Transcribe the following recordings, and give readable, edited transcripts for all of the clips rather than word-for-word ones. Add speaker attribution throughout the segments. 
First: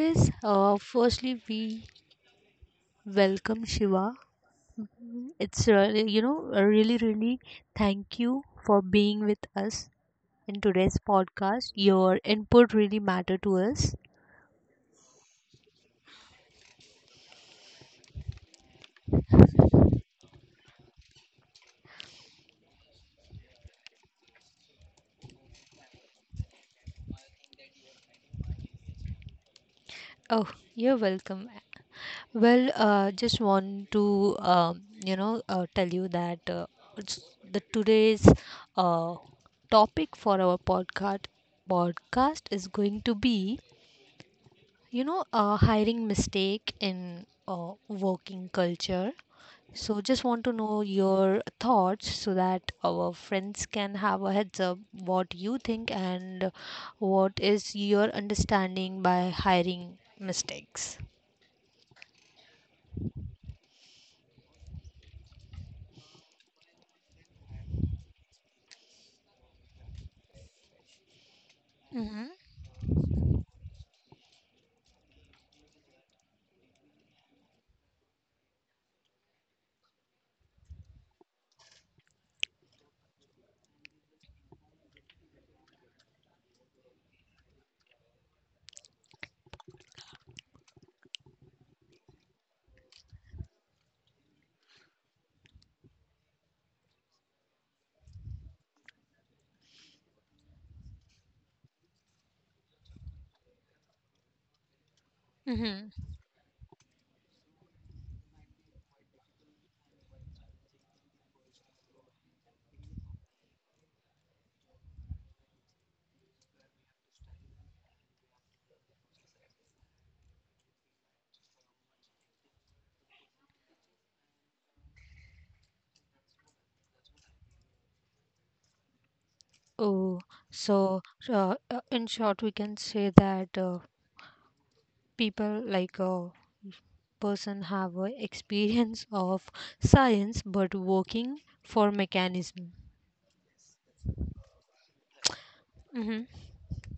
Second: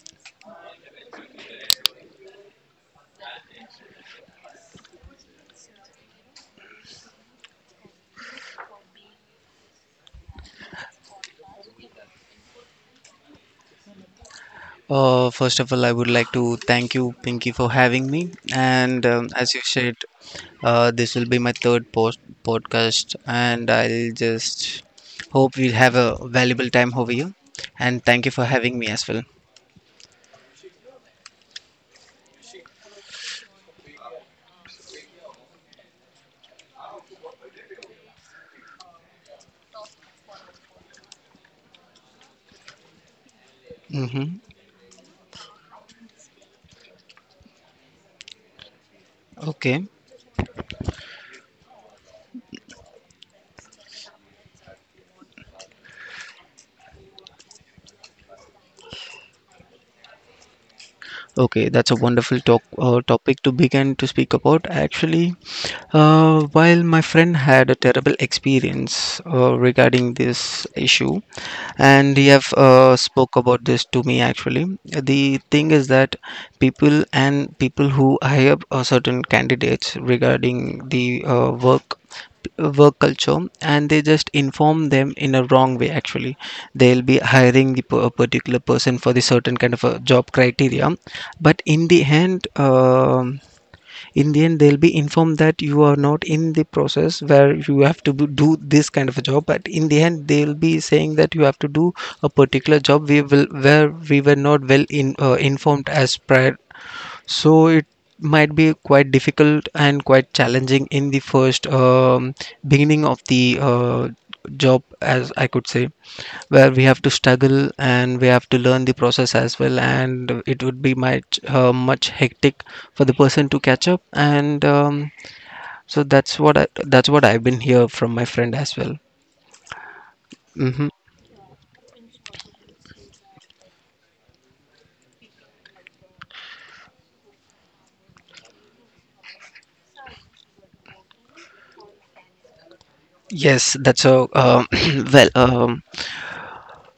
Speaker 1: firstly we welcome Shiva. It's really thank you for being with us in today's podcast. Your input really matter to us.
Speaker 2: First of all, I would like to thank you, Pinky, for having me. And as you said, this will be my third post podcast, and I'll just hope we'll have a valuable time over here. And thank you for having me as well.
Speaker 1: Oh, you're welcome. Well, just want to tell you that it's- the today's uh, topic for our podcast is going to be,
Speaker 2: Mm-hmm.
Speaker 1: you know, a hiring mistake in working culture.
Speaker 2: Okay.
Speaker 1: So just want to know your thoughts so that our friends can have a heads up what you think and what is your understanding by hiring mistakes.
Speaker 2: Okay, that's a wonderful talk topic to begin to speak about. Actually, while my friend had a terrible experience regarding this issue, and
Speaker 1: Mm-hmm.
Speaker 2: he have spoke about this to me actually. The thing is that people and people who hire a certain candidates regarding the work culture, and they just inform them in a wrong way. Actually, they'll be hiring a particular person for the certain kind of a job criteria, but in the end they'll be informed that you are not in the process where you have to do this kind of a job, but in the end they'll be saying that you have to do a particular job we will where we were not well in informed as prior. So it might be quite difficult and quite challenging in the first beginning of the job, as I could say, where we have to struggle and we have to learn the process as well, and it would be much hectic for the person to catch up. And so that's what I've been here from my friend as well.
Speaker 1: Oh,
Speaker 2: hmm
Speaker 1: so in short, we can say that people like a person have a experience of science but working for mechanism.
Speaker 2: Yes, that's a well.
Speaker 1: Mm-hmm.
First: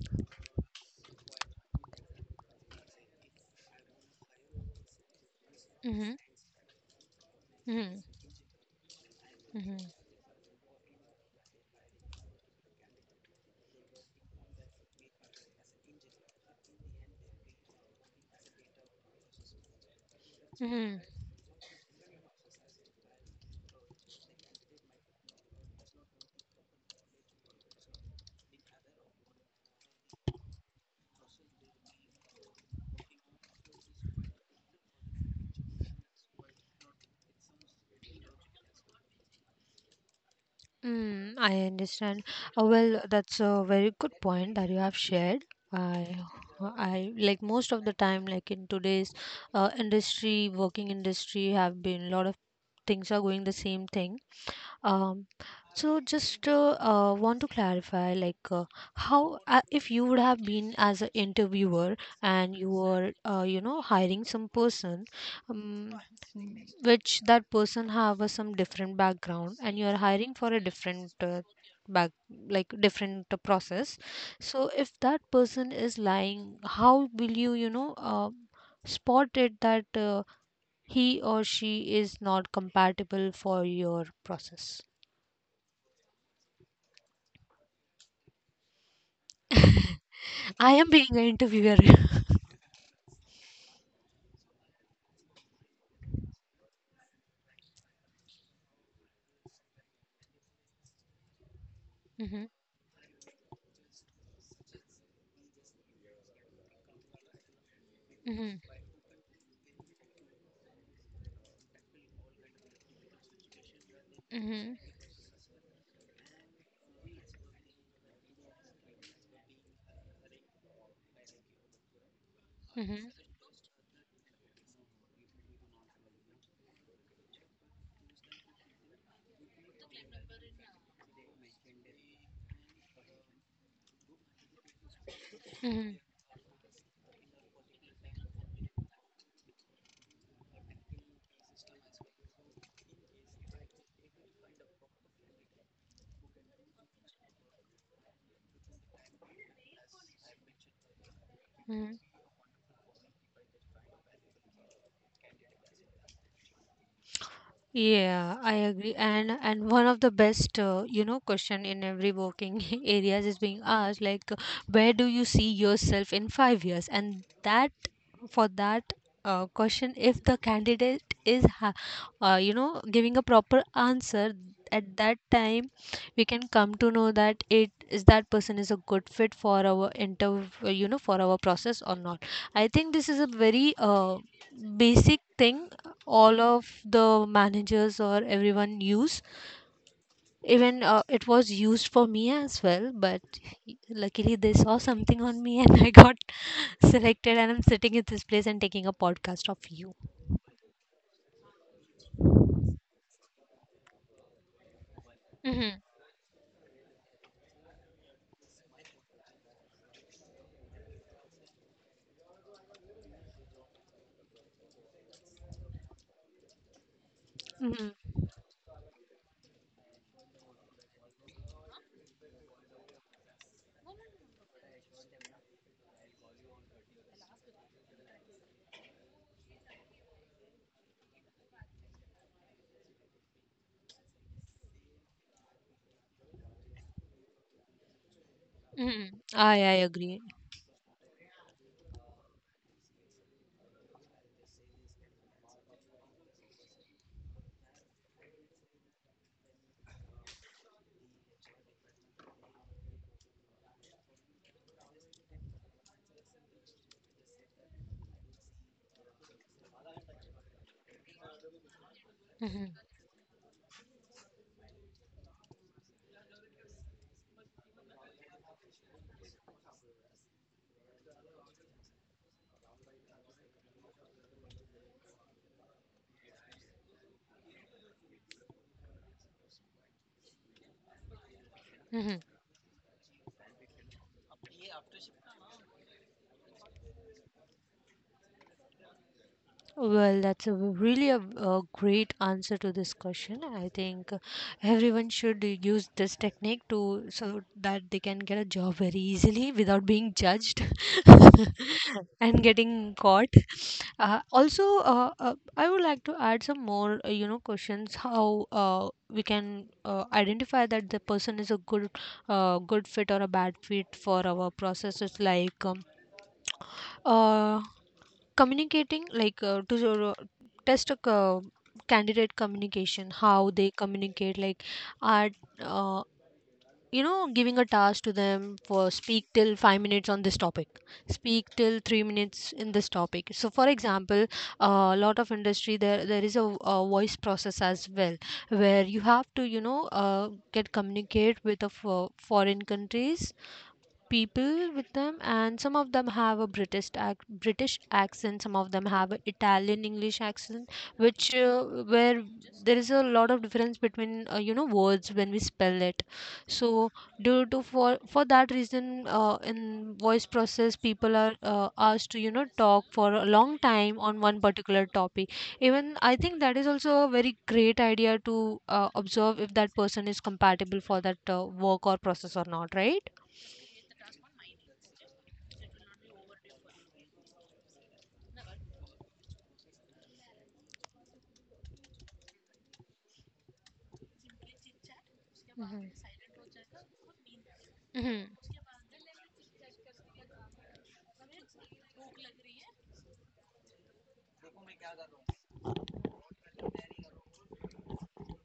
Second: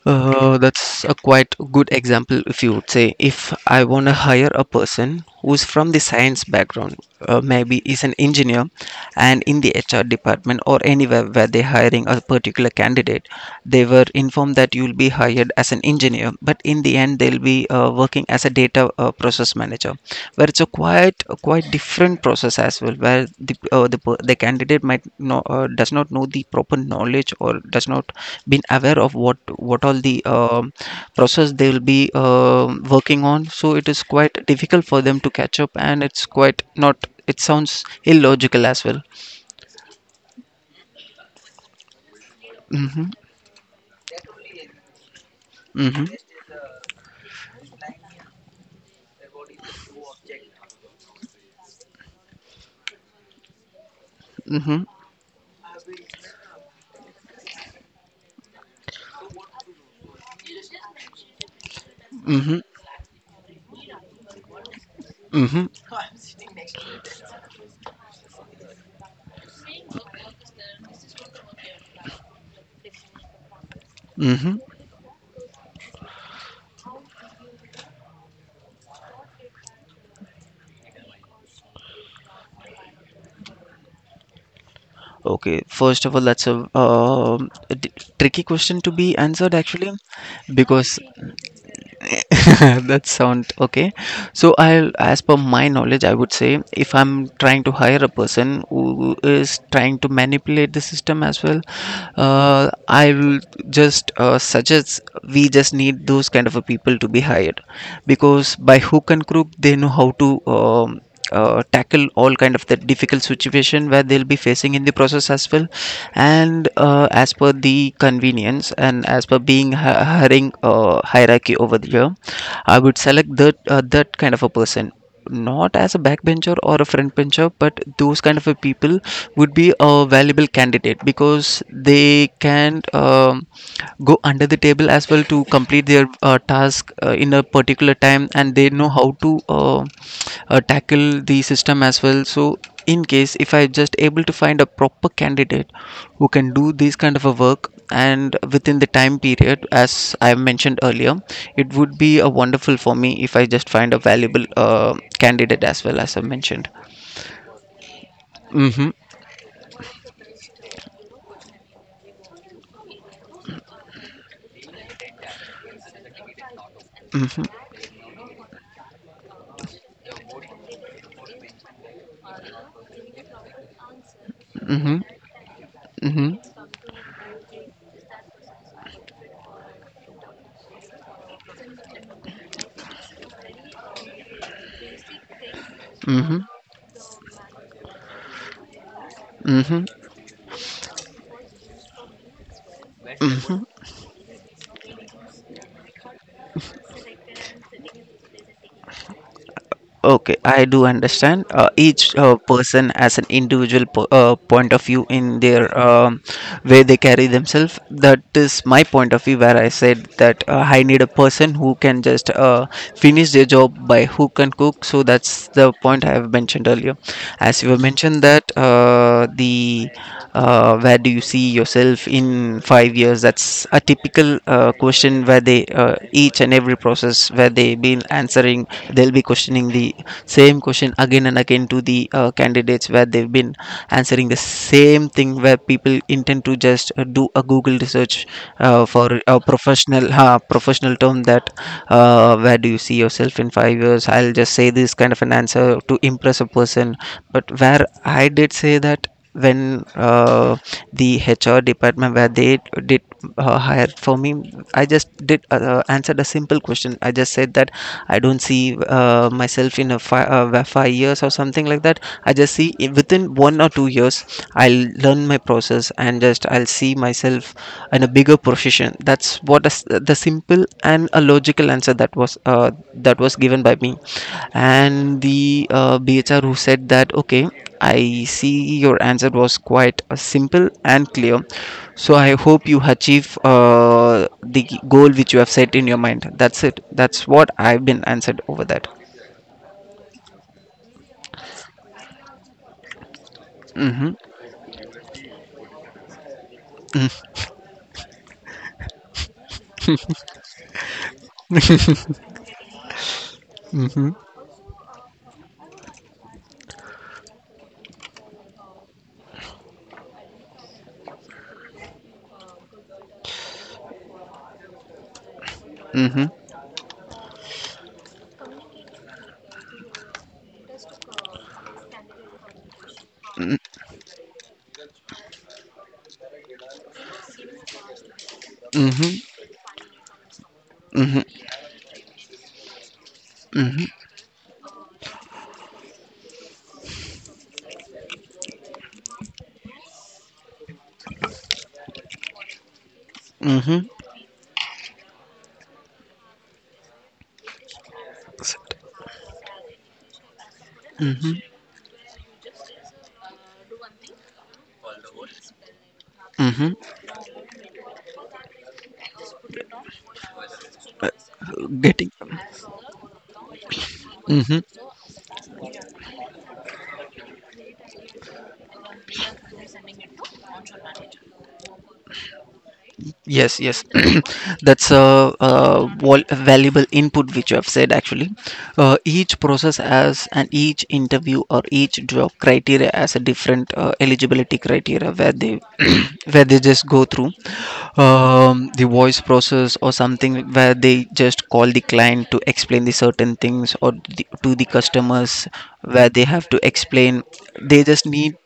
Speaker 2: That's a quite good example, if you would say. If I want to hire a person who's from the
Speaker 1: Mm-hmm.
Speaker 2: science background, maybe
Speaker 1: Mm-hmm.
Speaker 2: is an engineer, and in the
Speaker 1: Mm-hmm.
Speaker 2: HR department or anywhere where they're hiring a particular candidate, they were informed that you'll be hired as an engineer, but in the end, they'll be working as a data processor manager, where it's a
Speaker 1: Mm-hmm.
Speaker 2: quite a quite different process as well, where the candidate might know does not know the proper knowledge or does not been aware of what all the process they will be working on. So it is quite difficult for them to catch up, and it's quite not, it sounds illogical as well.
Speaker 1: Mm, I understand. Well,
Speaker 2: Mm-hmm,
Speaker 1: that's a very good point that you have shared.
Speaker 2: mm-hmm,
Speaker 1: I, I like most of the time, like in today's working industry, have been a lot of things are going the same thing.
Speaker 2: mm-hmm,
Speaker 1: Um, so just want to clarify, like, how, if you would have been as an interviewer and
Speaker 2: mm-hmm,
Speaker 1: you were, you know, hiring some person,
Speaker 2: mm-hmm,
Speaker 1: um, which that person have a some different background, and you are hiring for a different back, like different process.
Speaker 2: mm-hmm.
Speaker 1: So if that person is lying, how will you, you know, spot it that he or she is not compatible for your process?
Speaker 2: Okay, first of all, that's a tricky question to be answered actually,
Speaker 1: I am
Speaker 2: because
Speaker 1: being an interviewer.
Speaker 2: that sound okay. So I'll, as per my knowledge, I would say, if I'm trying to hire a person who is trying to manipulate the system as well,
Speaker 1: Mhm,
Speaker 2: I will just suggest we just need those kind of a people to be hired, because
Speaker 1: mhm,
Speaker 2: by hook and crook they know how to tackle all kind of the difficult situation where they'll be facing
Speaker 1: mhm,
Speaker 2: in the process as well. And as per the convenience and as per being hiring hierarchy over here, I would
Speaker 1: mhm,
Speaker 2: select that that kind of a person, not as a backbencher or a front bencher, but those kind of a people would be a valuable candidate, because they can go under the table as well to complete
Speaker 1: mhm,
Speaker 2: their task in a particular time, and they know how to tackle the system as well. So in case if I just able to find a proper candidate who can do this kind of a work and within the time period as I mentioned earlier, it would
Speaker 1: mhm.
Speaker 2: be a wonderful for me if I just find a valuable candidate as well, as I mentioned.
Speaker 1: Yeah, I
Speaker 2: Mm-hmm,
Speaker 1: agree. And one of the best, you know, question in every working areas is being asked, like, where do you see yourself in 5 years? And
Speaker 2: mm-hmm,
Speaker 1: that for that question, if the candidate is, ha you know, giving a proper answer at
Speaker 2: mm-hmm,
Speaker 1: that time, we
Speaker 2: mm-hmm,
Speaker 1: can come to know that it is that person is a good fit for our for our process or not. I think this is a very basic thing
Speaker 2: mm-hmm,
Speaker 1: all of the managers or everyone use,
Speaker 2: mm-hmm.
Speaker 1: even it was used for me as well, but luckily they saw something on me and I got selected and I'm sitting in this place and taking a podcast of you.
Speaker 2: Okay, I do understand. Each person has an individual point of view in their
Speaker 1: Mm-hmm.
Speaker 2: way they carry themselves. That is my point of view, where I said that I need a person who can just finish their job by hook and cook. So that's the point I have mentioned earlier. As you have
Speaker 1: Hmm.
Speaker 2: mentioned that the where do you see yourself in 5 years, that's a typical question where they each and every process where they've been answering, they'll be questioning the same question again and again to the candidates, where they've been answering the same thing, where people intend to just do a google research
Speaker 1: Mm-hmm.
Speaker 2: for a
Speaker 1: I agree.
Speaker 2: professional term that where do you see yourself in 5 years, I'll just say this kind of an answer to impress a person. But where I did say that when the HR department where they did hire for me, I just did answered a simple question. I just said that I don't see myself in a 5 years or something like that. I just
Speaker 1: Mm-hmm.
Speaker 2: see within 1 or 2 years, I'll learn my process, and just I'll see myself in a bigger position. That's what is the simple and a logical answer that was given by me. And the BHR, who said that okay, I see your answer was quite simple and clear. So I hope you achieve the goal which you have set in your mind. That's it. That's what I've been answered over that.
Speaker 1: Well, that's a w- really a great answer to this question. I think
Speaker 2: Mm-hmm.
Speaker 1: everyone should use this technique to so that they can get a job very easily without being judged and getting caught.
Speaker 2: Mm-hmm.
Speaker 1: Also, I would like to add some more, you know, questions how we can identify that the person is a good fit or a bad fit for our processes like,
Speaker 2: Mm-hmm.
Speaker 1: uh, communicating like, to test a co- candidate communication how they communicate like are, uh, you know, giving a task to them for
Speaker 2: Mm-hmm.
Speaker 1: speak till 5 minutes on this topic,
Speaker 2: Mm-hmm.
Speaker 1: speak till 3 minutes in this topic. So for example a lot of industry there is a voice process as well where you have to, you know, get communicate with the foreign countries
Speaker 2: Mm-hmm.
Speaker 1: people with them. And some of them have a british accent, some of them have an italian english accent which,
Speaker 2: Mm-hmm.
Speaker 1: where there is a lot of difference between, you know, words when we spell it.
Speaker 2: Mm-hmm.
Speaker 1: So due to for that reason, in voice process people are
Speaker 2: Getting.
Speaker 1: asked to, you know, talk for a long time on one
Speaker 2: Mm-hmm.
Speaker 1: particular topic. Even I think that is also a very great idea to observe if that person is compatible for that work or process or not, right?
Speaker 2: Yes, yes, that's a, valuable input which you have said actually. Each process has, and each interview or each job criteria has a different eligibility criteria, where they where they just go through
Speaker 1: Mhm.
Speaker 2: the voice process or something, where they just call the client to explain the certain things, or the, to the customers, where they have to explain. They just need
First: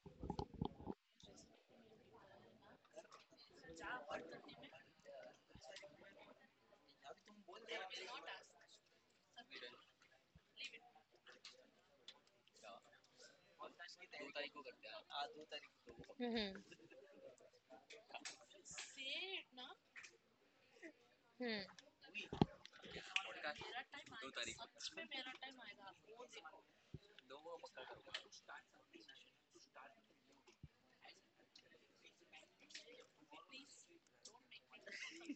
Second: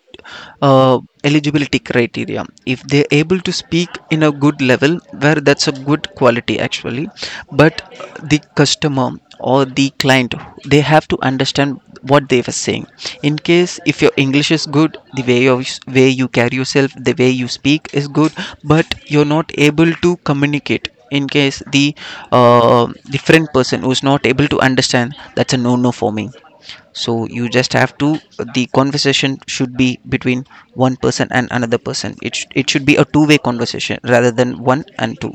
Speaker 2: uh, eligibility criteria, if they're able to speak in a good level, where that's a good quality actually. But the customer or the client, they have to understand what they were saying. In case if your english is good, the way of way you carry
Speaker 1: Mhm.
Speaker 2: yourself, the way you speak is good, but you're not able to communicate, in case
Speaker 1: Mhm.
Speaker 2: uh, the friend person who's not able to understand, that's a no no for me. So you just have to the conversation should be between one person and another person, it should be a two-way conversation rather than one and two.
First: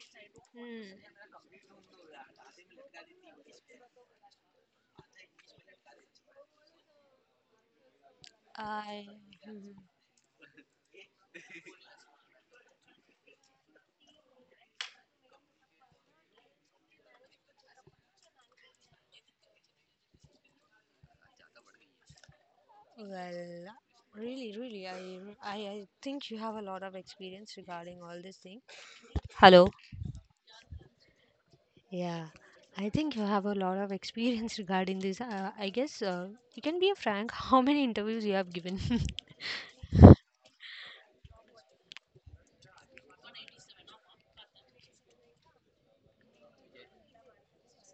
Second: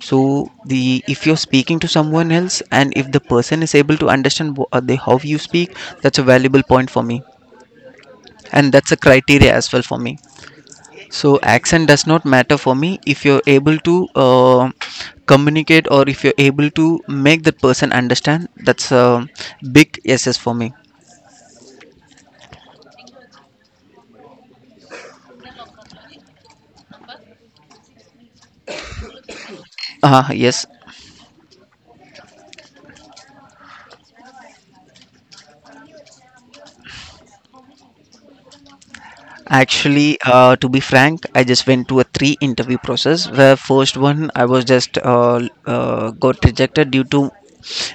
Speaker 2: So
Speaker 1: Mm.
Speaker 2: the if you're speaking to someone else, and if the person is able to understand how you speak, that's a valuable point for me, and that's a
Speaker 1: I
Speaker 2: criteria as well for me. So accent does not matter for me. If you're able to communicate, or if you're able to make that person understand, that's a big yeses for me.
Speaker 1: well, really, really, I think you have a lot of experience regarding all this thing. Hello.
Speaker 2: Ah yes.
Speaker 1: Yeah, I think you have a lot of experience regarding this. I guess you can be a frank. How many interviews you have given?
Speaker 2: Actually, to be frank, I just went to a three interview process, where first one I was just got rejected due to,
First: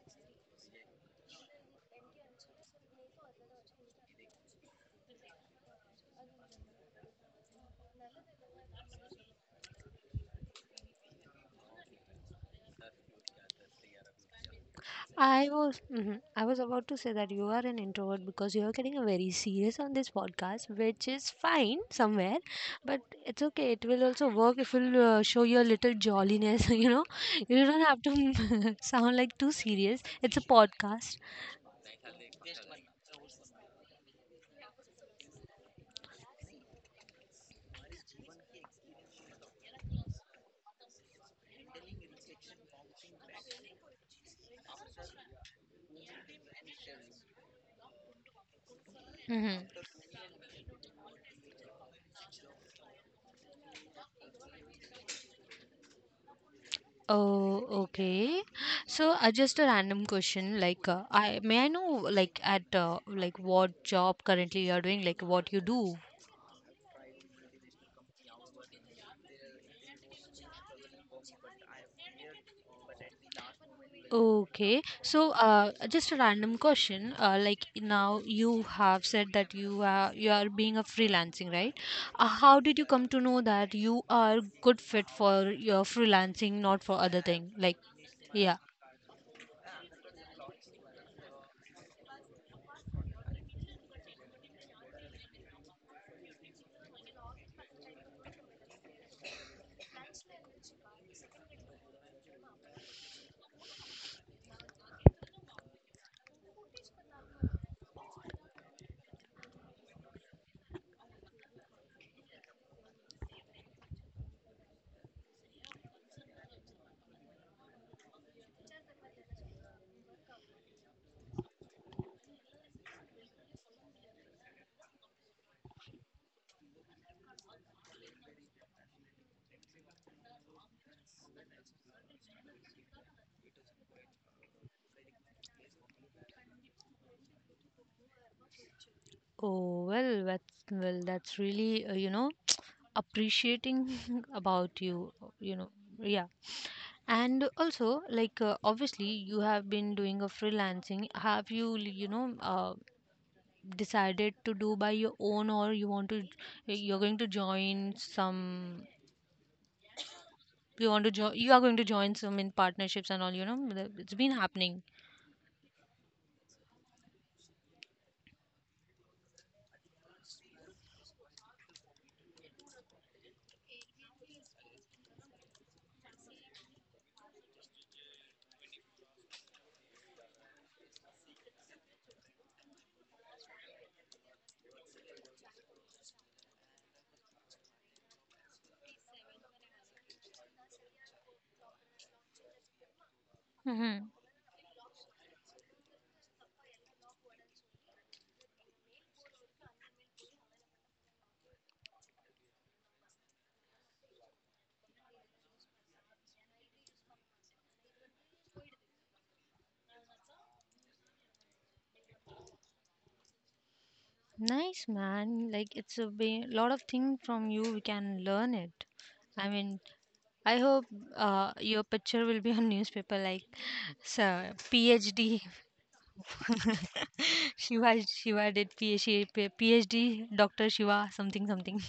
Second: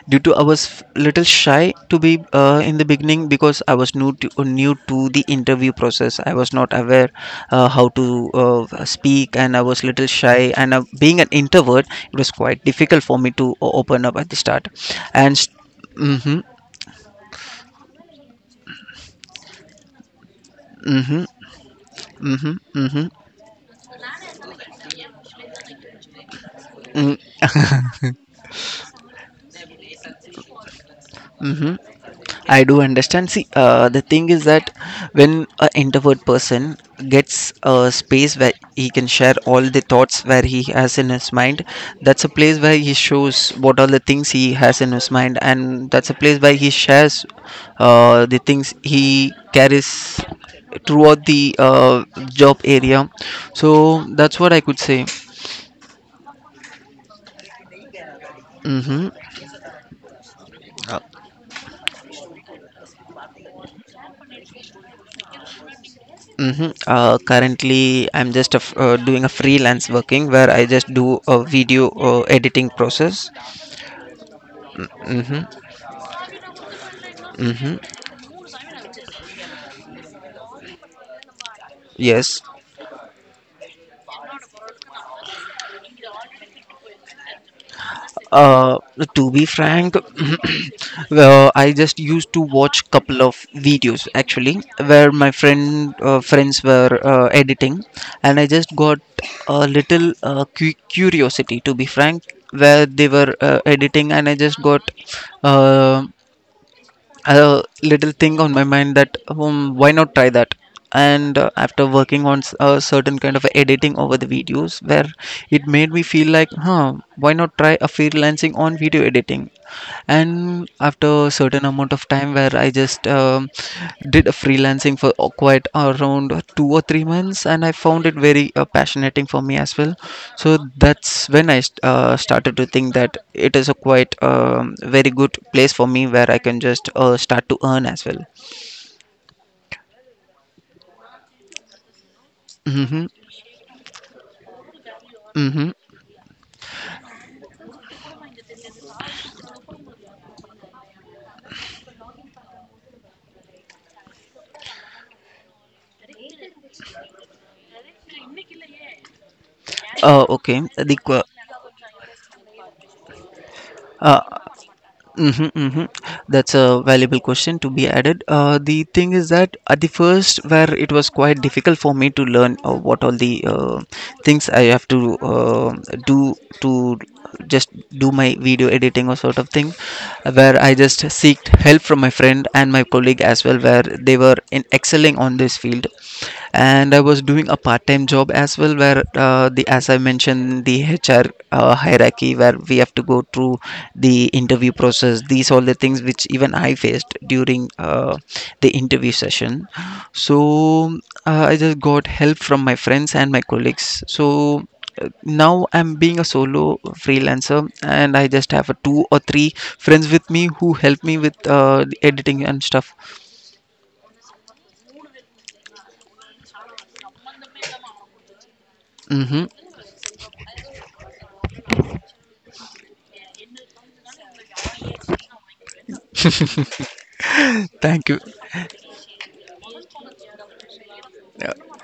Speaker 2: due to I was little shy to be in the beginning, because I was new to, new to the interview process. I was not aware how to speak, and I was little shy, and being an introvert, it was quite difficult for me to open up at the start. And
Speaker 1: I was mhm.
Speaker 2: mm-hmm,
Speaker 1: I was about to say that you are an introvert because you are getting a very serious on this podcast, which
Speaker 2: mm-hmm,
Speaker 1: is fine somewhere,
Speaker 2: mm-hmm,
Speaker 1: but
Speaker 2: mm-hmm,
Speaker 1: it's okay. It will also work if you'll show your little jolliness. You know,
Speaker 2: mm-hmm.
Speaker 1: you don't have to sound like too serious. It's a podcast.
Speaker 2: I do understand. See, the thing is that when an introvert person gets a space where he can share all the thoughts where he has in his mind, that's a place where he shows what all the things he has in his mind, and that's a place where he shares the things he
Speaker 1: Hmm.
Speaker 2: carries throughout the job area. So that's what I could say.
Speaker 1: Oh, okay.
Speaker 2: hmm
Speaker 1: So, just a random question. Like, I may I know, like, at like what job currently you are doing, like what you do.
Speaker 2: Mm-hmm. Currently, I'm just a f doing a freelance working, where I just do a video editing process.
Speaker 1: Okay, so
Speaker 2: Mm-hmm.
Speaker 1: just a random question. Like
Speaker 2: Mm-hmm.
Speaker 1: now you have said that you are being a freelancing, right?
Speaker 2: Yes.
Speaker 1: How did you come to know that you are good fit for your freelancing, not for other thing? Like, yeah.
Speaker 2: Uh, to be frank, well, I just used to watch couple of videos actually, where my friends were editing, and I just got a little curiosity, to be frank, where they were editing, and I just got um a little thing on my mind that why not try that. And after working on a certain kind of editing over the videos, where it made me feel like, huh, why not try a freelancing on video editing. And after a certain amount of time, where I just did a freelancing for quite around 2 or 3 months, and I found it very passionating for me as well. So that's when I started to think that it is a quite very good place for me, where I can just start to earn as well.
Speaker 1: Oh well, that's really, you know,
Speaker 2: Mm-hmm.
Speaker 1: appreciating about you. You know,
Speaker 2: Mm-hmm.
Speaker 1: yeah. And also, like, obviously, you have been doing a freelancing. Have you, you know, decided to do by your own or you want to, you're going to join some
Speaker 2: Uh, okay
Speaker 1: you
Speaker 2: the
Speaker 1: want to
Speaker 2: qu-
Speaker 1: join, you are going to join some in partnerships and all, you know, the- it's
Speaker 2: uh,
Speaker 1: been happening.
Speaker 2: Mm-hmm, mm-hmm. That's a valuable question to be added. The thing is that at the first, where it was quite difficult for me to learn what all the things I have to do to just do my video editing or sort of thing, where I just seeked help from my friend and my colleague as well, where they were in excelling on this field, and I was doing a part-time job as well, where the as I mentioned the HR hierarchy, where we have to go through
Speaker 1: Hmm.
Speaker 2: the interview process. These all the things which even I faced during the interview session. So I just got help from my friends and my colleagues. So now I'm being a solo freelancer, and I just have a two or three friends with me who help me with the editing and stuff.
Speaker 1: Nice man, like it's a be- lot of thing from you we can learn it. I
Speaker 2: Hmm.
Speaker 1: mean, I hope your picture will be on newspaper, like, so phd, shiva
Speaker 2: Thank you.
Speaker 1: shiva did phd, phd, dr shiva something something.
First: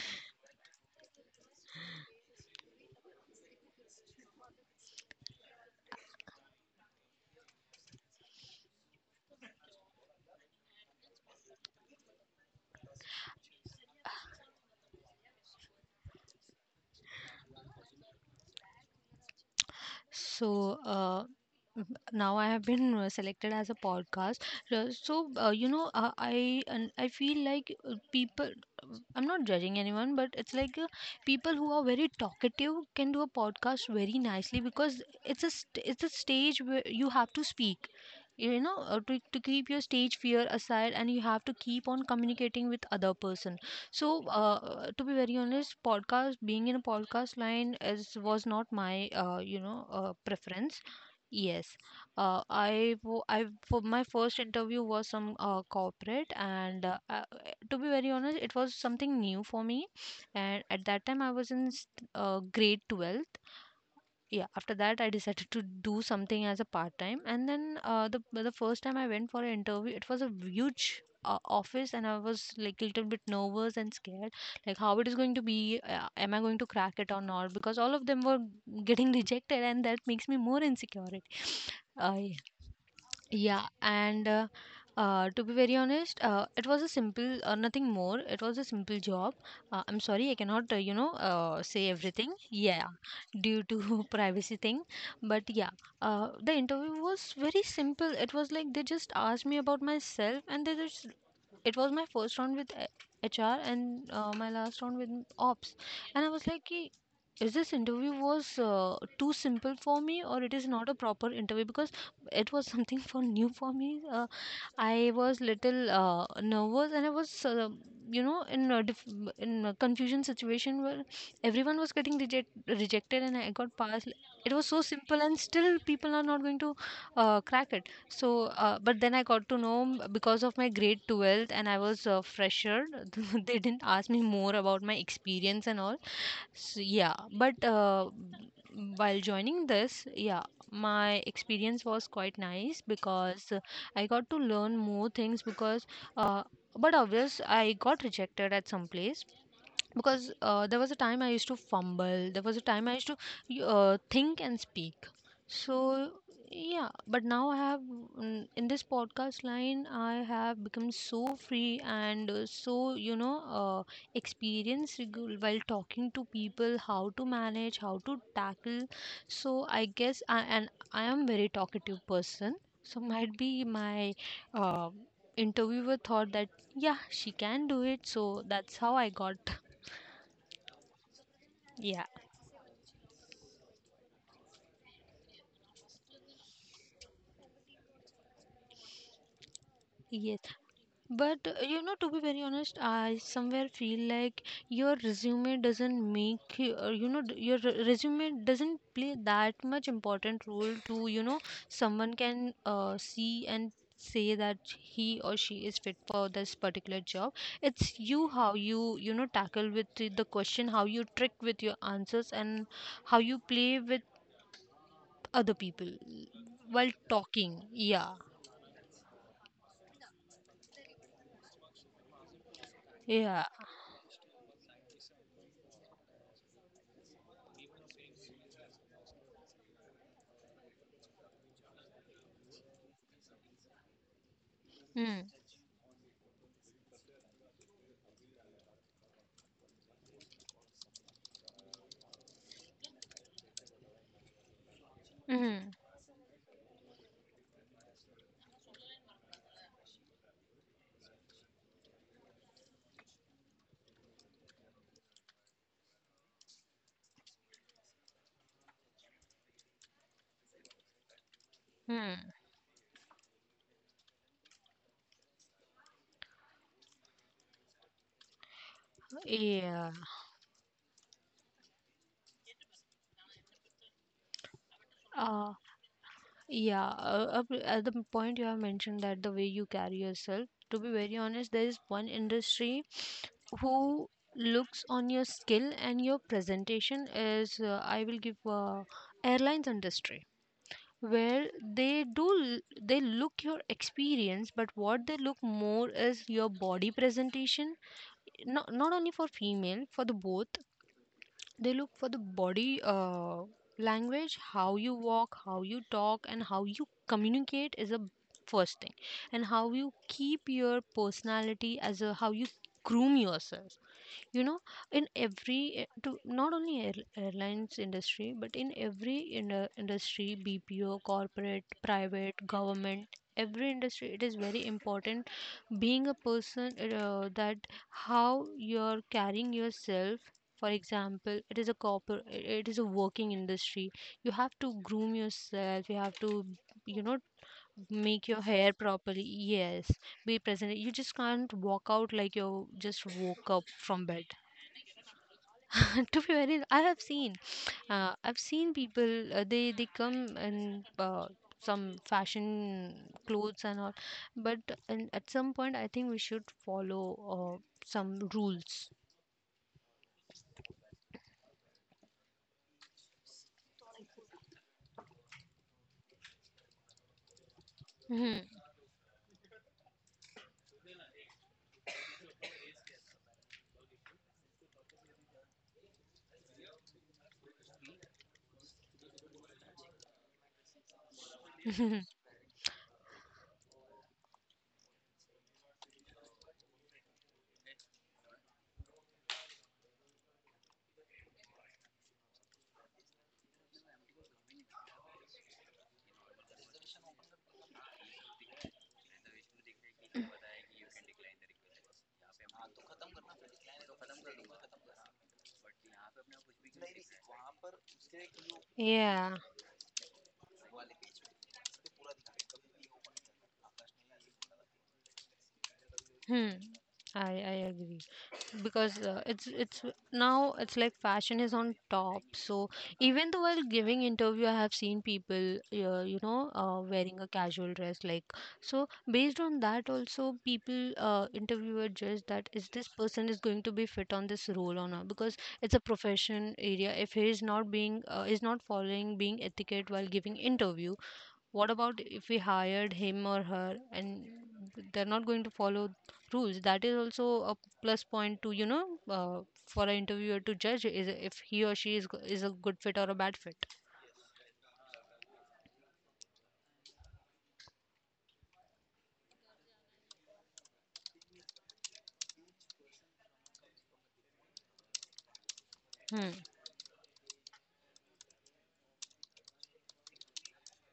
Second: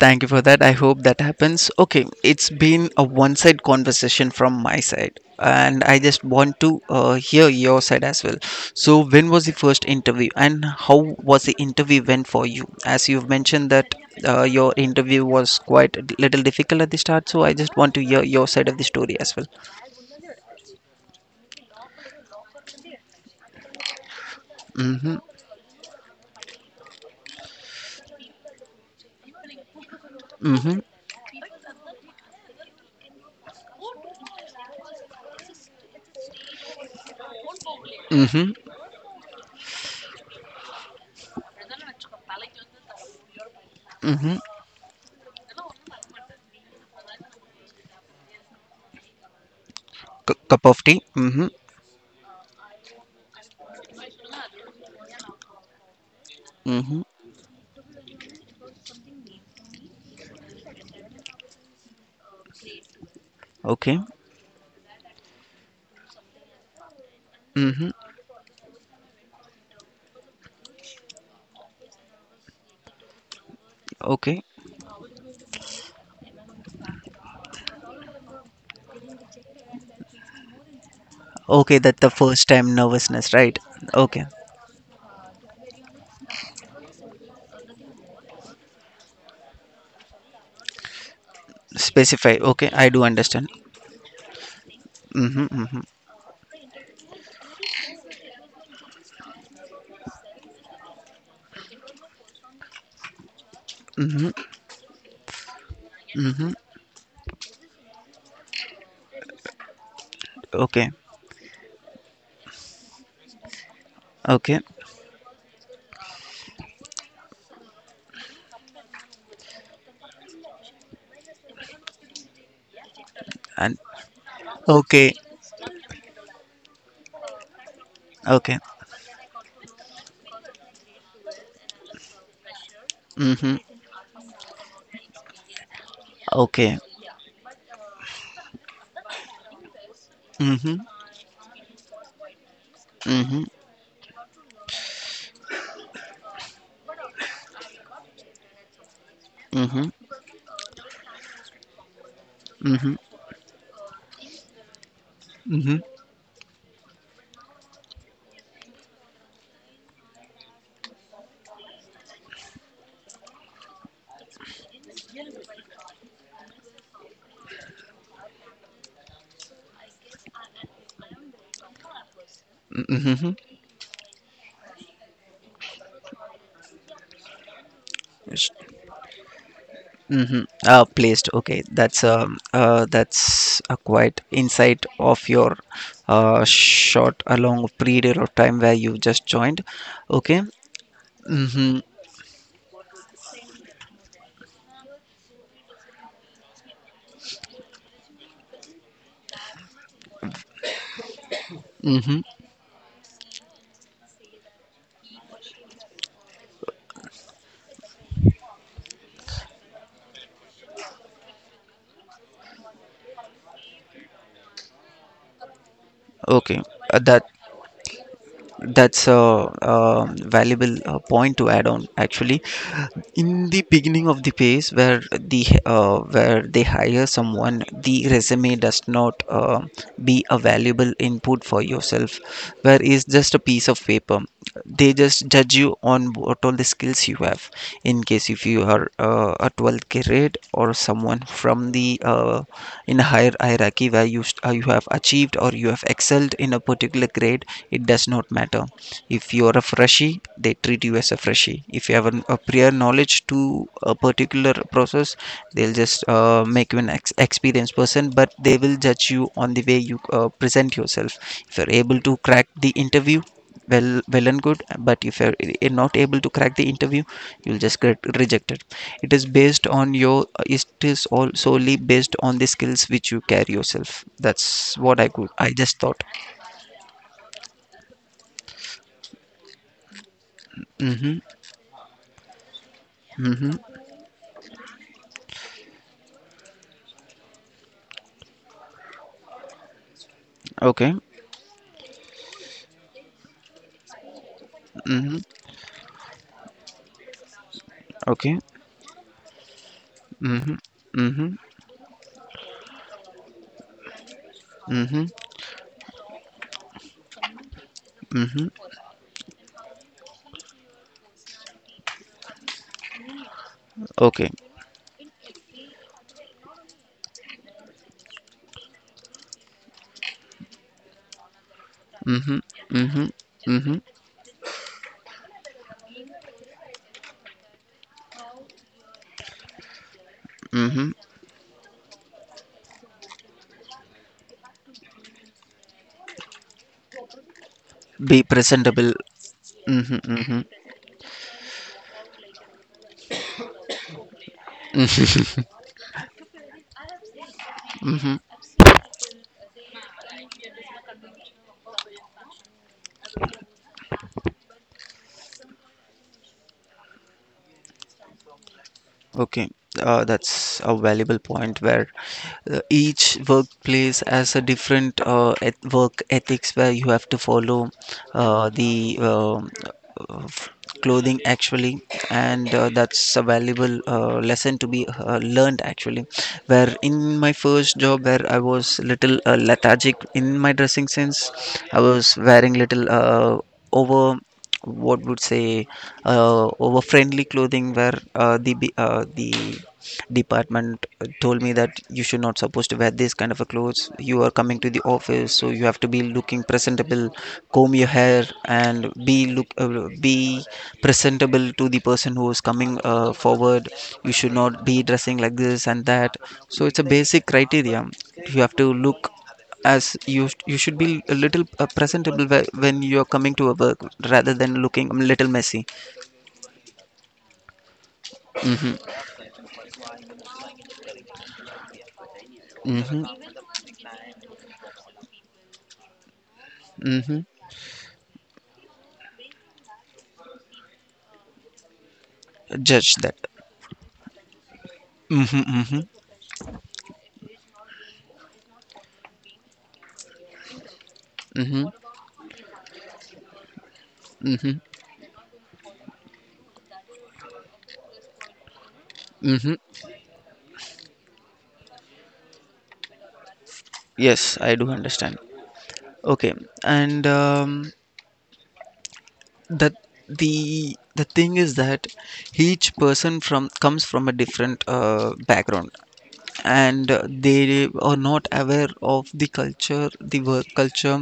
Speaker 2: Thank you for that. I hope that happens. Okay, it's been a one side conversation from my side, and I just want to hear your side as well. So, when was the first interview, and how was the interview went for you? As you've mentioned that your interview was quite little difficult at the start, so I just want to hear your side of the story as well.
Speaker 1: So now I have been selected as a podcast.
Speaker 2: Mm-hmm.
Speaker 1: So you know, I feel like people. I'm not judging anyone, but it's
Speaker 2: Mm-hmm.
Speaker 1: like people who are very talkative can do a podcast very nicely because it's a stage where you have to speak.
Speaker 2: Mm-hmm.
Speaker 1: You know, to keep your stage fear aside, and you have to keep on communicating with other person. So,
Speaker 2: Mm-hmm.
Speaker 1: to be very honest, podcast being in a podcast line is was not my,
Speaker 2: Cup
Speaker 1: preference.
Speaker 2: of tea. Mm-hmm.
Speaker 1: Yes, I for my first interview was some corporate, and,
Speaker 2: Mm-hmm.
Speaker 1: to be very honest, it was something new for me. And at that time, I was in grade 12.
Speaker 2: Okay.
Speaker 1: Yeah, after that I decided to do something as a part time. And then
Speaker 2: Mm-hmm.
Speaker 1: the first time I went for an interview, it was a huge office and I was like a little bit nervous and scared,
Speaker 2: Okay.
Speaker 1: like how it is going to be. Uh, am I going to crack it or not, because all of them were getting rejected and that makes me more insecure, right?
Speaker 2: Okay, that's the
Speaker 1: I
Speaker 2: first time nervousness, right?
Speaker 1: Yeah, and,
Speaker 2: Okay.
Speaker 1: to be very honest, it was a simple, nothing more. It was a simple job. I'm sorry, I cannot, you know, say everything.
Speaker 2: Specify. Okay,
Speaker 1: Yeah,
Speaker 2: I do understand.
Speaker 1: due to privacy thing. But
Speaker 2: Mm-hmm,
Speaker 1: yeah,
Speaker 2: mm-hmm,
Speaker 1: the interview was very simple. It was like they just asked me about myself, and they just, it was my first round with HR and
Speaker 2: mm-hmm,
Speaker 1: my last round with ops. And I was
Speaker 2: mm-hmm.
Speaker 1: like, "Ki, is this interview was too simple for me or it is not
Speaker 2: Okay,
Speaker 1: a proper interview because it was something for new for me.
Speaker 2: okay,
Speaker 1: I was little nervous and I was, you know, in a in a confusion situation where everyone was getting rejected and I got
Speaker 2: and
Speaker 1: passed. It was so
Speaker 2: okay,
Speaker 1: simple and still people are not going to crack it. So,
Speaker 2: okay.
Speaker 1: but then I got to know m- because of my grade 12th and I was a fresher, they
Speaker 2: Mm-hmm.
Speaker 1: didn't ask me more about my experience and all. So,
Speaker 2: Okay.
Speaker 1: yeah, but while joining this, yeah,
Speaker 2: Mm-hmm.
Speaker 1: my experience was quite nice
Speaker 2: Mm-hmm.
Speaker 1: because I got to learn more things because, uh, but obvious, I got rejected at some place
Speaker 2: Mm-hmm.
Speaker 1: because there was a time I used to fumble. There was a time I
Speaker 2: Mm-hmm.
Speaker 1: used to think and speak.
Speaker 2: Mm-hmm.
Speaker 1: So yeah, but now I have in this podcast line I have become so free and experienced, while talking to people how to manage, how to tackle. So I guess I am very talkative person. So
Speaker 2: Mm-hmm.
Speaker 1: might be my uh, interviewer thought that yeah she can do it. So that's how I got.
Speaker 2: Mm-hmm. Placed. Okay,
Speaker 1: Yeah,
Speaker 2: that's a quite insight of your short a long period of time where you just joined.
Speaker 1: yes.
Speaker 2: Okay.
Speaker 1: But you
Speaker 2: Mm-hmm.
Speaker 1: know, to be very honest, I somewhere feel like your resume doesn't make you, you know, resume doesn't play that much important role to, you know, someone
Speaker 2: Mm-hmm.
Speaker 1: can see and say that he or she is fit for this particular job. It's you how you, tackle with the question, how you trick with your answers, and how you play with other people
Speaker 2: Okay.
Speaker 1: while
Speaker 2: Uh, that
Speaker 1: talking. Yeah,
Speaker 2: That's a, valuable point to add on. Actually,
Speaker 1: yeah.
Speaker 2: in the beginning of the phase where the where they hire someone, the resume does not be a valuable input for yourself, where it's just a piece of paper. They just judge you on what all the skills you have. In case if you are a 12th grade or someone from the in a higher hierarchy where you have achieved or you
Speaker 1: Mm.
Speaker 2: have excelled in a particular grade, it does not matter. If you are a freshie, they treat you as a freshie. If you have a prior knowledge to a particular process, they'll just make you an experienced person, but they will judge you on the way you present yourself. If you're able to
Speaker 1: Hmm.
Speaker 2: crack the interview, well well and good. But if you're not able to crack the interview, you'll just get rejected. It is based on
Speaker 1: Yeah.
Speaker 2: your... It is all solely based on the skills which you carry yourself. That's what I
Speaker 1: Uh,
Speaker 2: just thought.
Speaker 1: yeah. At the point you have mentioned that the way you carry yourself, to be
Speaker 2: Mm-hmm.
Speaker 1: very honest, there is one industry
Speaker 2: Mm-hmm.
Speaker 1: who looks on your skill and your presentation is I will give airlines industry
Speaker 2: Okay.
Speaker 1: where they do they look your experience, but
Speaker 2: Mm-hmm.
Speaker 1: what they look more is your body presentation,
Speaker 2: Okay.
Speaker 1: not only for female, for the
Speaker 2: Mm-hmm.
Speaker 1: both.
Speaker 2: Mm-hmm.
Speaker 1: They look for the body language, how
Speaker 2: Mm-hmm.
Speaker 1: you walk, how you talk, and how you communicate is a
Speaker 2: Mm-hmm.
Speaker 1: first thing, and how you keep your personality, as a how you groom yourself,
Speaker 2: Okay.
Speaker 1: you know in every to not only airlines industry but in every industry, BPO, corporate,
Speaker 2: Mm-hmm.
Speaker 1: private,
Speaker 2: Mm-hmm.
Speaker 1: government,
Speaker 2: Mm-hmm.
Speaker 1: every industry it is very important, being a person that how you're carrying yourself. For
Speaker 2: Mm-hmm.
Speaker 1: example, it is a corporate, it is a working industry, you have to groom yourself, you have to, you know
Speaker 2: Be
Speaker 1: make your hair
Speaker 2: presentable.
Speaker 1: properly.
Speaker 2: Mm-hmm.
Speaker 1: Yes,
Speaker 2: Mm-hmm.
Speaker 1: be present, you just can't walk out like you just woke up from bed.
Speaker 2: Mm-hmm.
Speaker 1: To be very, I have seen, I've seen people, they come in uh, some fashion clothes and all. But and at some point I think we should follow uh, some rules.
Speaker 2: Okay, that's a valuable point where each workplace has a different work ethics where you have to follow
Speaker 1: Mhm.
Speaker 2: the uh, f- clothing, actually, and that's a valuable lesson to be learned, actually. Where in my first job, where I was little lethargic in my dressing sense, I was wearing little over, what would say, over friendly clothing, where the department told me that you should not supposed to wear this kind of a clothes. You are coming to the office, so you have to be looking presentable. Comb your hair and be look be presentable to the person who is coming forward. You should not be dressing like this and that. So it's a basic criteria. You have to look
Speaker 1: Yeah.
Speaker 2: as you should be a little presentable when you are coming to a work, rather than looking little messy.
Speaker 1: Hmm. I agree,
Speaker 2: Mm-hmm.
Speaker 1: because it's now it's like fashion is on top. So
Speaker 2: Mm-hmm.
Speaker 1: even though while giving interview, I have seen people,
Speaker 2: Mm-hmm.
Speaker 1: wearing a casual dress, like, so. Based on that, also people, interviewer judge that is
Speaker 2: Judge
Speaker 1: this
Speaker 2: that.
Speaker 1: person is going to be fit on this role or not,
Speaker 2: Mm-hmm.
Speaker 1: because
Speaker 2: Mm-hmm.
Speaker 1: it's a profession area. If he is not being is not following being etiquette while giving interview,
Speaker 2: Mm-hmm.
Speaker 1: what about if we hired him or her and
Speaker 2: Mm-hmm.
Speaker 1: they're not going to follow rules? That is also a plus point to,
Speaker 2: Mm-hmm.
Speaker 1: for an interviewer to judge is if he or she is a good fit or a bad fit.
Speaker 2: Yes, I do understand. Okay, and that the thing is that each person from comes from a different background,
Speaker 1: Hmm.
Speaker 2: and they are not aware of the culture, the work culture.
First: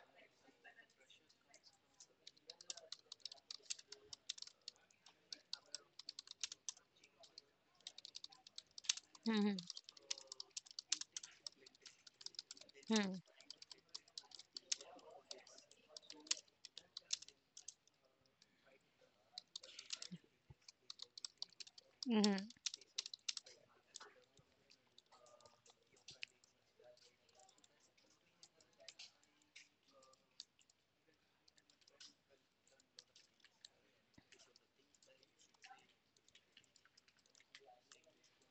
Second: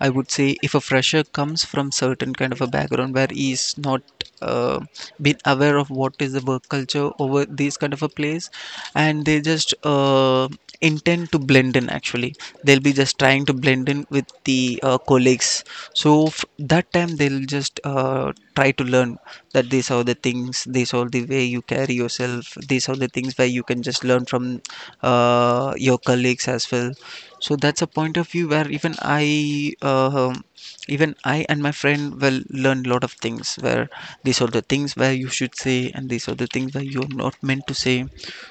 Speaker 2: I would say if a fresher comes from certain kind of a background where he is not uh, been aware of what is the work culture over these kind of a place, and they
Speaker 1: Hmm.
Speaker 2: just intend to blend in, actually. They'll be just
Speaker 1: Hmm.
Speaker 2: trying to blend in with the colleagues. So that time they'll just try to learn that these are the things, these are the way you carry
Speaker 1: Hmm.
Speaker 2: yourself, these are the things where you can just learn from your colleagues as well. So that's a point of view where even I and my friend will learn a lot of things. Where these are the things where you should say, and these are the things where you're not meant to say.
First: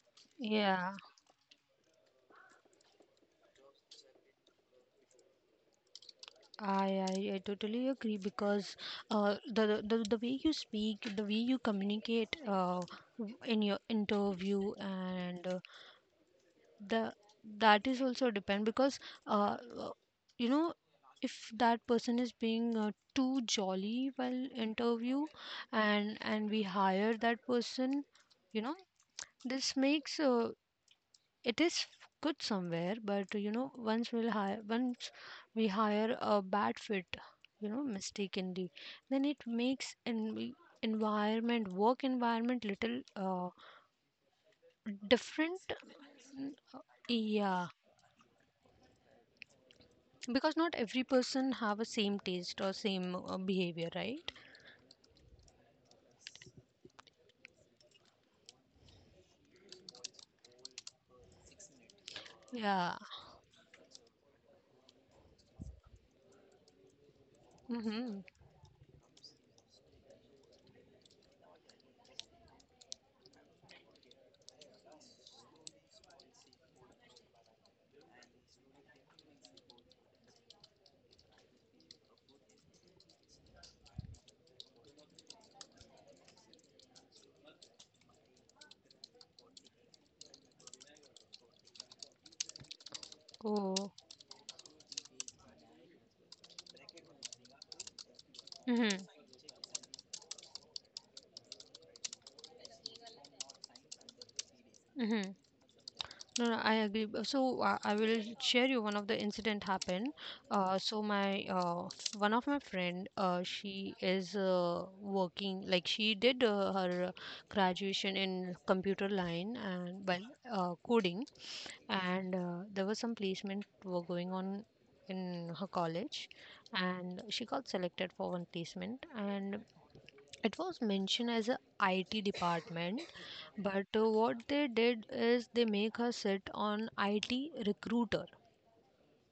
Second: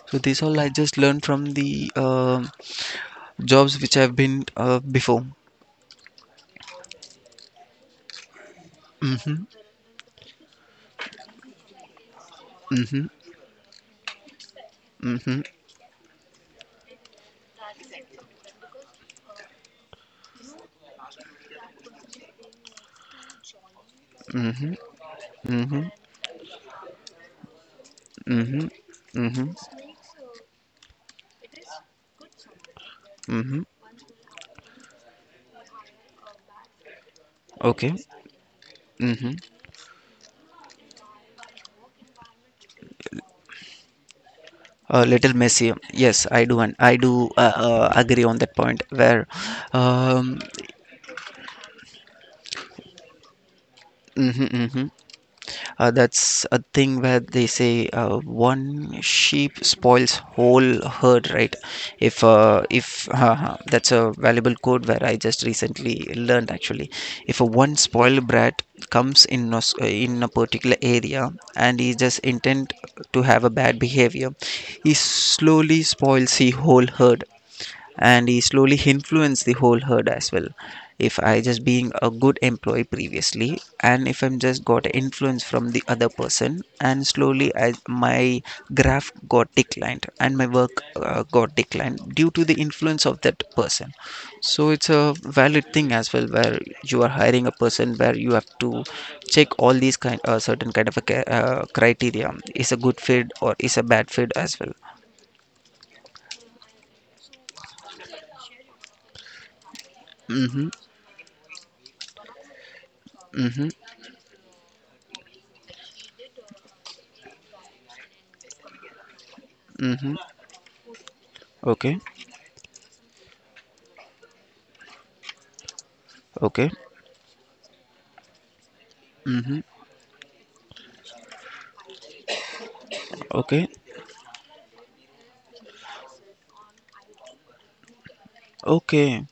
Speaker 2: So this all I
Speaker 1: Yeah,
Speaker 2: just learned from the jobs which I've been before.
Speaker 1: I totally agree, because uh
Speaker 2: Mm-hmm.
Speaker 1: the, the the way you speak, the way you communicate
Speaker 2: Mm-hmm.
Speaker 1: in your interview
Speaker 2: Mm-hmm.
Speaker 1: and the that is also depend, because uh, uh, you know if that person is being too jolly while
Speaker 2: Mm-hmm.
Speaker 1: interview
Speaker 2: Mm-hmm.
Speaker 1: and we hire that person, you
Speaker 2: Mm-hmm.
Speaker 1: know,
Speaker 2: Mm-hmm.
Speaker 1: this makes it is good somewhere, but you
Speaker 2: Mm-hmm.
Speaker 1: know, once we'll hire once we hire a bad fit, you know,
Speaker 2: Okay.
Speaker 1: mistakenly, then
Speaker 2: Mm-hmm.
Speaker 1: it makes an environment, work environment little
Speaker 2: A little
Speaker 1: different.
Speaker 2: messy. Yes, I
Speaker 1: Mm,
Speaker 2: do, and I do
Speaker 1: yeah,
Speaker 2: agree on that point, where um
Speaker 1: because not every person have a same taste or same behavior, right?
Speaker 2: mhm, mhm. That's a thing where they say, one sheep spoils whole herd, right?
Speaker 1: Yeah.
Speaker 2: If That's a valuable quote where I just recently learned, actually. If a one
Speaker 1: Mm-hmm.
Speaker 2: spoiled brat comes in a particular area, and he just intent to have a bad behavior, he slowly spoils the whole herd, and he slowly influenced the whole herd as well. If I just being a good employee previously, and if I'm just got influence from the other person, and slowly my graph got declined, and my work got declined due to the influence of that
Speaker 1: Oh.
Speaker 2: person. So it's a valid thing as well, where you are hiring a person, where you have to
Speaker 1: Mm-hmm.
Speaker 2: check all these kind certain kind of a criteria is a good fit or is a bad fit as well.
Speaker 1: Mm-hmm. No, no, I agree. So I will share you one of the incident happened.
Speaker 2: Mm-hmm.
Speaker 1: So my one of my friend,
Speaker 2: Mm-hmm.
Speaker 1: she is working, like she did her graduation in computer line and
Speaker 2: Mm-hmm.
Speaker 1: well, coding.
Speaker 2: Okay.
Speaker 1: And there was some placement were going on in her college,
Speaker 2: Okay.
Speaker 1: and she got selected for one placement,
Speaker 2: Mm-hmm.
Speaker 1: and it was mentioned as a IT department.
Speaker 2: Okay.
Speaker 1: But what they did is they make her sit on IT recruiter,
Speaker 2: Okay.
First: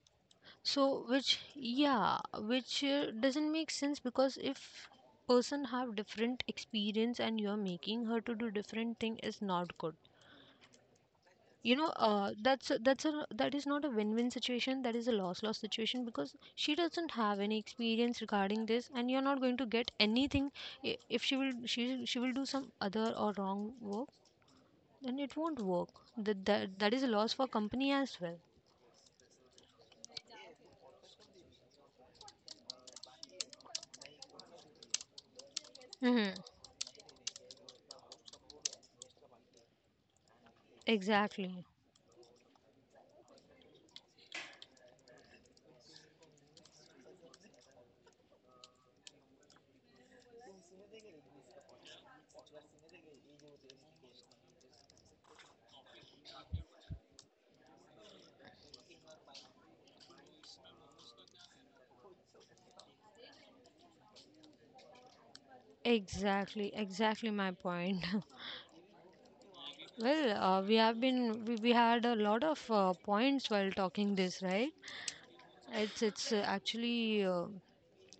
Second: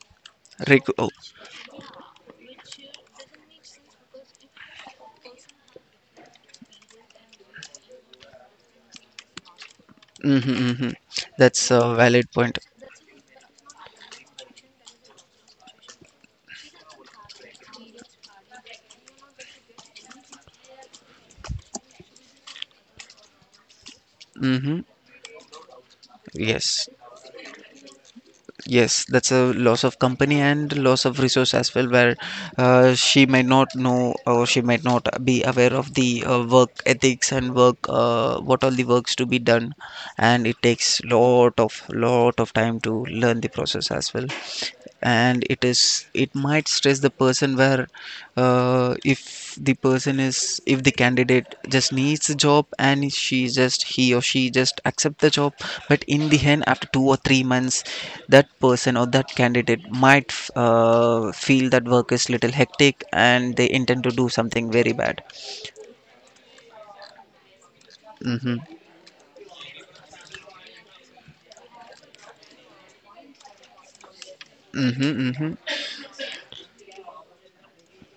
Speaker 1: so
Speaker 2: Oh.
Speaker 1: which, yeah, which doesn't make sense, because if person have different experience and you're making her to do different thing is not good,
Speaker 2: Mm-hmm, mm-hmm. That's a valid point.
Speaker 1: that's a that is not a win-win situation, that is a loss-loss situation, because she doesn't have any experience regarding this, and you're not going to get anything. If she will, she will do some other or wrong work,
Speaker 2: Mm-hmm.
Speaker 1: then it won't work. that that,
Speaker 2: Yes.
Speaker 1: that is a loss for company as well.
Speaker 2: Yes. That's a loss of company and loss of resource as well, where she might not know, or she might not be aware of the
Speaker 1: Hmm.
Speaker 2: work ethics and work, what all the works to be done, and it takes
Speaker 1: exactly
Speaker 2: lot of time to learn the process as well. And it might stress the person, where if the person is if the candidate just needs a job, and she just he or she just accept the job, but in the end after 2 or 3 months, that person or that candidate might feel that work is little hectic, and they intend to do something very bad.
Speaker 1: exactly exactly my point.
Speaker 2: Mm-hmm.
Speaker 1: Well, we have been, we had a lot of points while talking this, right?
Speaker 2: Mm-hmm, mm-hmm,
Speaker 1: It's actually,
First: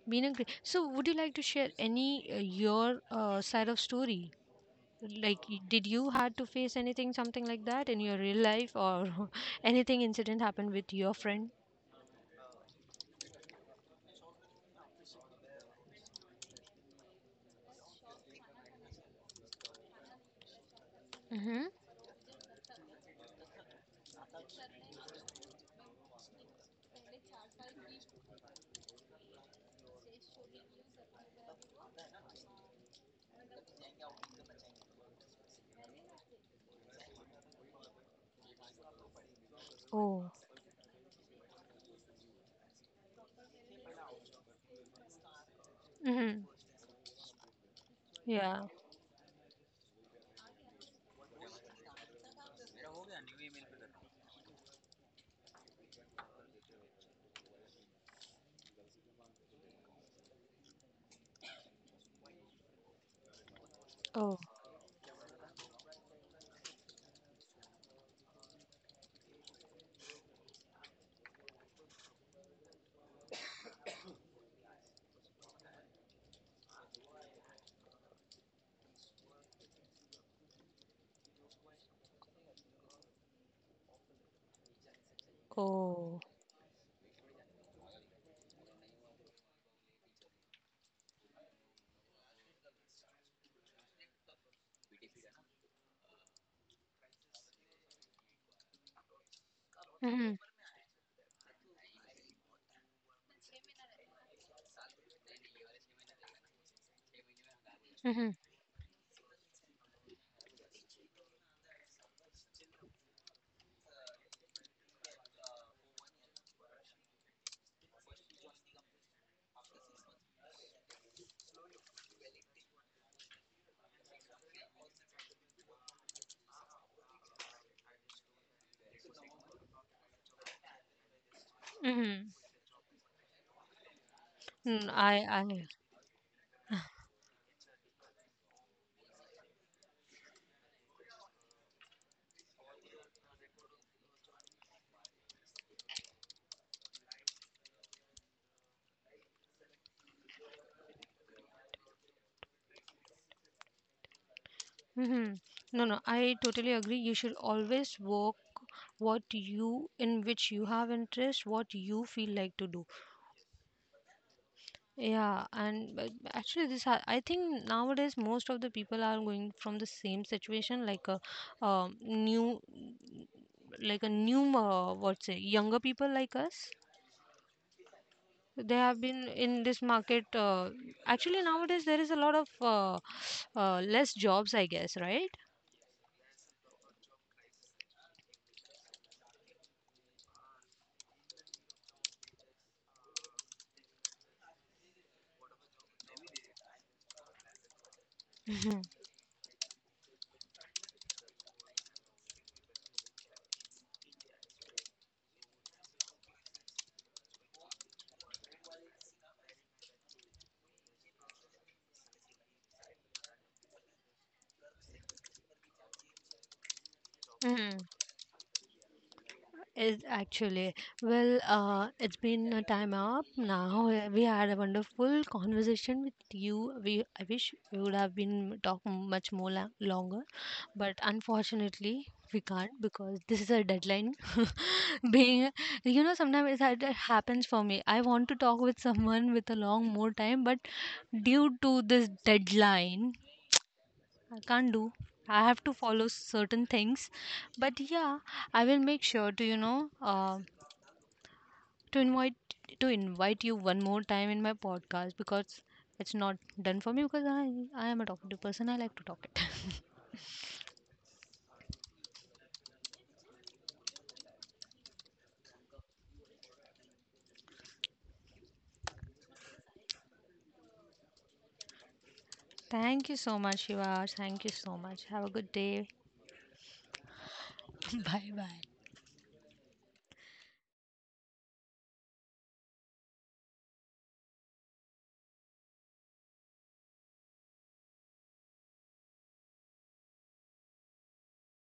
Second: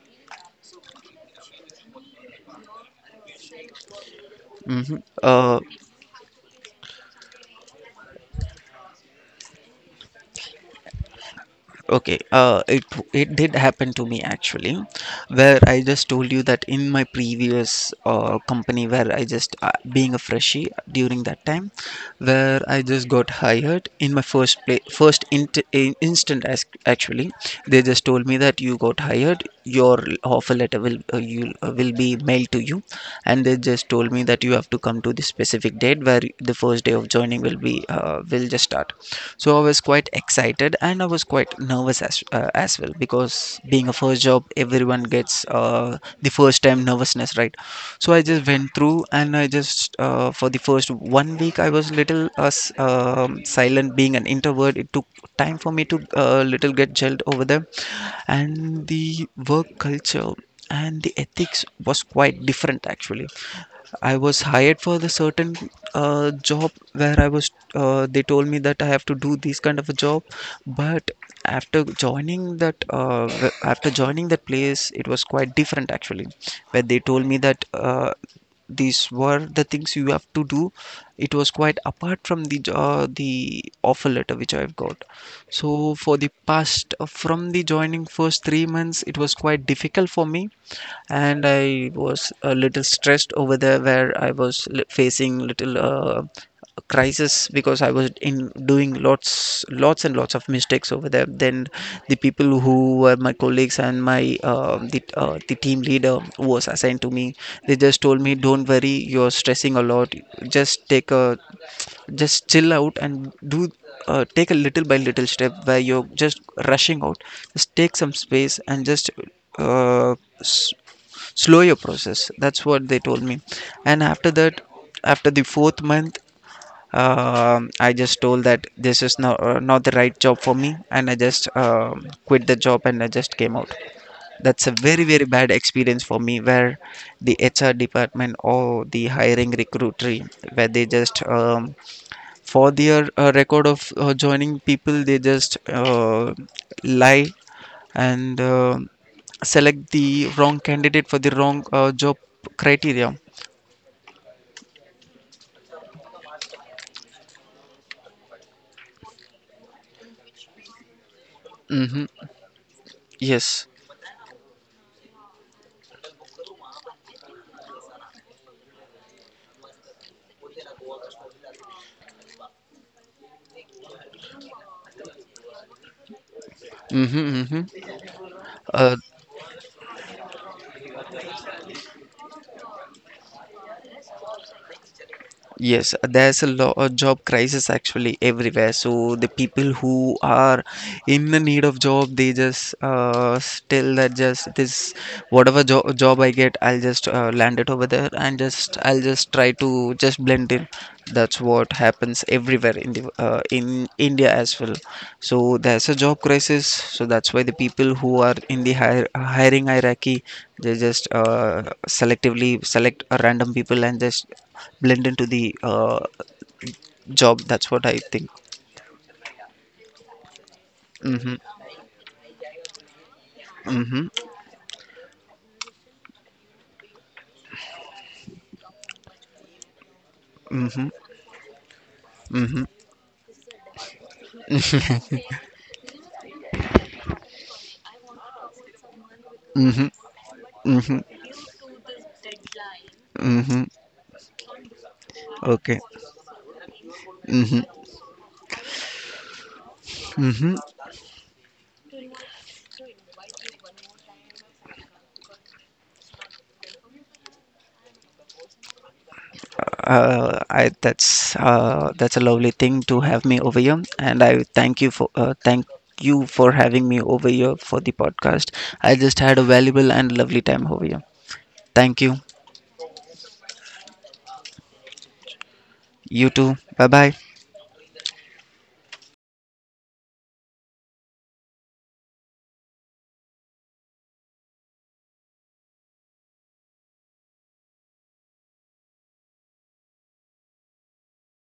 Speaker 1: been a great. So would you like to share any your side of story?
Speaker 2: mm-hmm.
Speaker 1: Like,
Speaker 2: Uh,
Speaker 1: did you had to face anything, something like that in your real life, or anything incident happened with your friend?
Speaker 2: Okay, it did happen to me, actually, where I just told you that in my previous company, where I just being a freshie during that
Speaker 1: Mm-hmm.
Speaker 2: time, where I just got hired in my first instant as, actually, they just told me that you got hired, your offer letter will be mailed to you, and they just told me that you have to come to this specific date, where the first day of joining will just start. So I was quite
Speaker 1: Oh.
Speaker 2: excited, and I was quite nervous as well, because being a first job everyone gets the
Speaker 1: Mm-hmm.
Speaker 2: first time nervousness, right? So I just
Speaker 1: Yeah.
Speaker 2: went through, and I just for the first one week, I was little silent being an introvert. It took time for me to little get gelled over there, and the work culture and the ethics was quite different, actually. I
Speaker 1: Oh.
Speaker 2: was hired for the certain job, where I was they told me that I have to do this kind of a job. But after joining that after joining that place, it was quite different, actually, where they told me that these were the things you have to do. It was quite apart from the offer letter which I've got. So
Speaker 1: Oh.
Speaker 2: for the past from the joining first 3 months, it was quite difficult for me, and I was a little stressed over there, where I was facing little crisis, because I was in doing lots and
Speaker 1: Mm-hmm.
Speaker 2: lots of mistakes over there. Then the people who were my colleagues and my the team leader who was assigned to me, they just told
Speaker 1: Mm-hmm.
Speaker 2: me, "Don't worry, you're stressing a lot. Just take a... just chill out and do, take a little by little step where you're just rushing out. Just take some space, and just uh, s- slow your process." That's what they told me. And after that, after the fourth month, I just told that this is not the right job for me, and I just
Speaker 1: Mm-hmm.
Speaker 2: quit the job, and I just came out. That's a
Speaker 1: Mm,
Speaker 2: very,
Speaker 1: I.
Speaker 2: very bad
Speaker 1: I.
Speaker 2: experience for me, where the HR department or the hiring recruitery, where they just for their record of joining people, they just lie, and select the wrong candidate for the wrong job criteria.
Speaker 1: Mm-hmm. No. No. I totally agree. You should always work what you in which you have interest, what you feel
Speaker 2: Mm-hmm.
Speaker 1: like to do.
Speaker 2: Yes.
Speaker 1: Yeah, and but actually, this I think nowadays most of the people are going from the same situation, like a, um, new, like a new, what's it, younger people like us.
Speaker 2: Mm-hmm. Mm-hmm.
Speaker 1: They
Speaker 2: uh,
Speaker 1: have been in this market. Actually, nowadays there is a lot of less jobs, I guess, right?
Speaker 2: yes, there's a lot of job crisis actually everywhere. So the people who are in the need of job, they just tell that just this whatever jo job I get, I'll just land it over there, and just I'll just try to just blend in. That's what happens everywhere in the in India as well. So there's a job crisis, so that's why the people who are in the hiring hierarchy, they just selectively select a random people and just blend into the job. That's
Speaker 1: Hmm.
Speaker 2: what I think.
Speaker 1: Is actually, well,
Speaker 2: Mhm.
Speaker 1: it's been a time up now.
Speaker 2: Mhm.
Speaker 1: We had a wonderful conversation with you. I wish we would have been talking much more longer,
Speaker 2: Mhm.
Speaker 1: but unfortunately, we
Speaker 2: Mhm.
Speaker 1: can't, because this is a deadline. Being, you know, sometimes it's that it happens for me. I want to talk with someone with a long
Speaker 2: Mhm.
Speaker 1: more time, but
Speaker 2: Mhm.
Speaker 1: due to this deadline,
Speaker 2: Mhm.
Speaker 1: I can't do. I have to
Speaker 2: Okay.
Speaker 1: follow certain things,
Speaker 2: Mhm.
Speaker 1: but yeah, I will make sure to,
Speaker 2: Mhm.
Speaker 1: to invite to invite you one more time in my podcast, because it's not done for me, because I am a talkative person. I like to talk it.
Speaker 2: I that's a lovely thing to have me over here, and I thank you for having me over here for the podcast. I just had a valuable and lovely time over here. Thank you.
Speaker 1: Thank you so much, Shiva. Thank you so much. Have a good day.
Speaker 2: You too. Bye bye.
Speaker 1: Bye bye.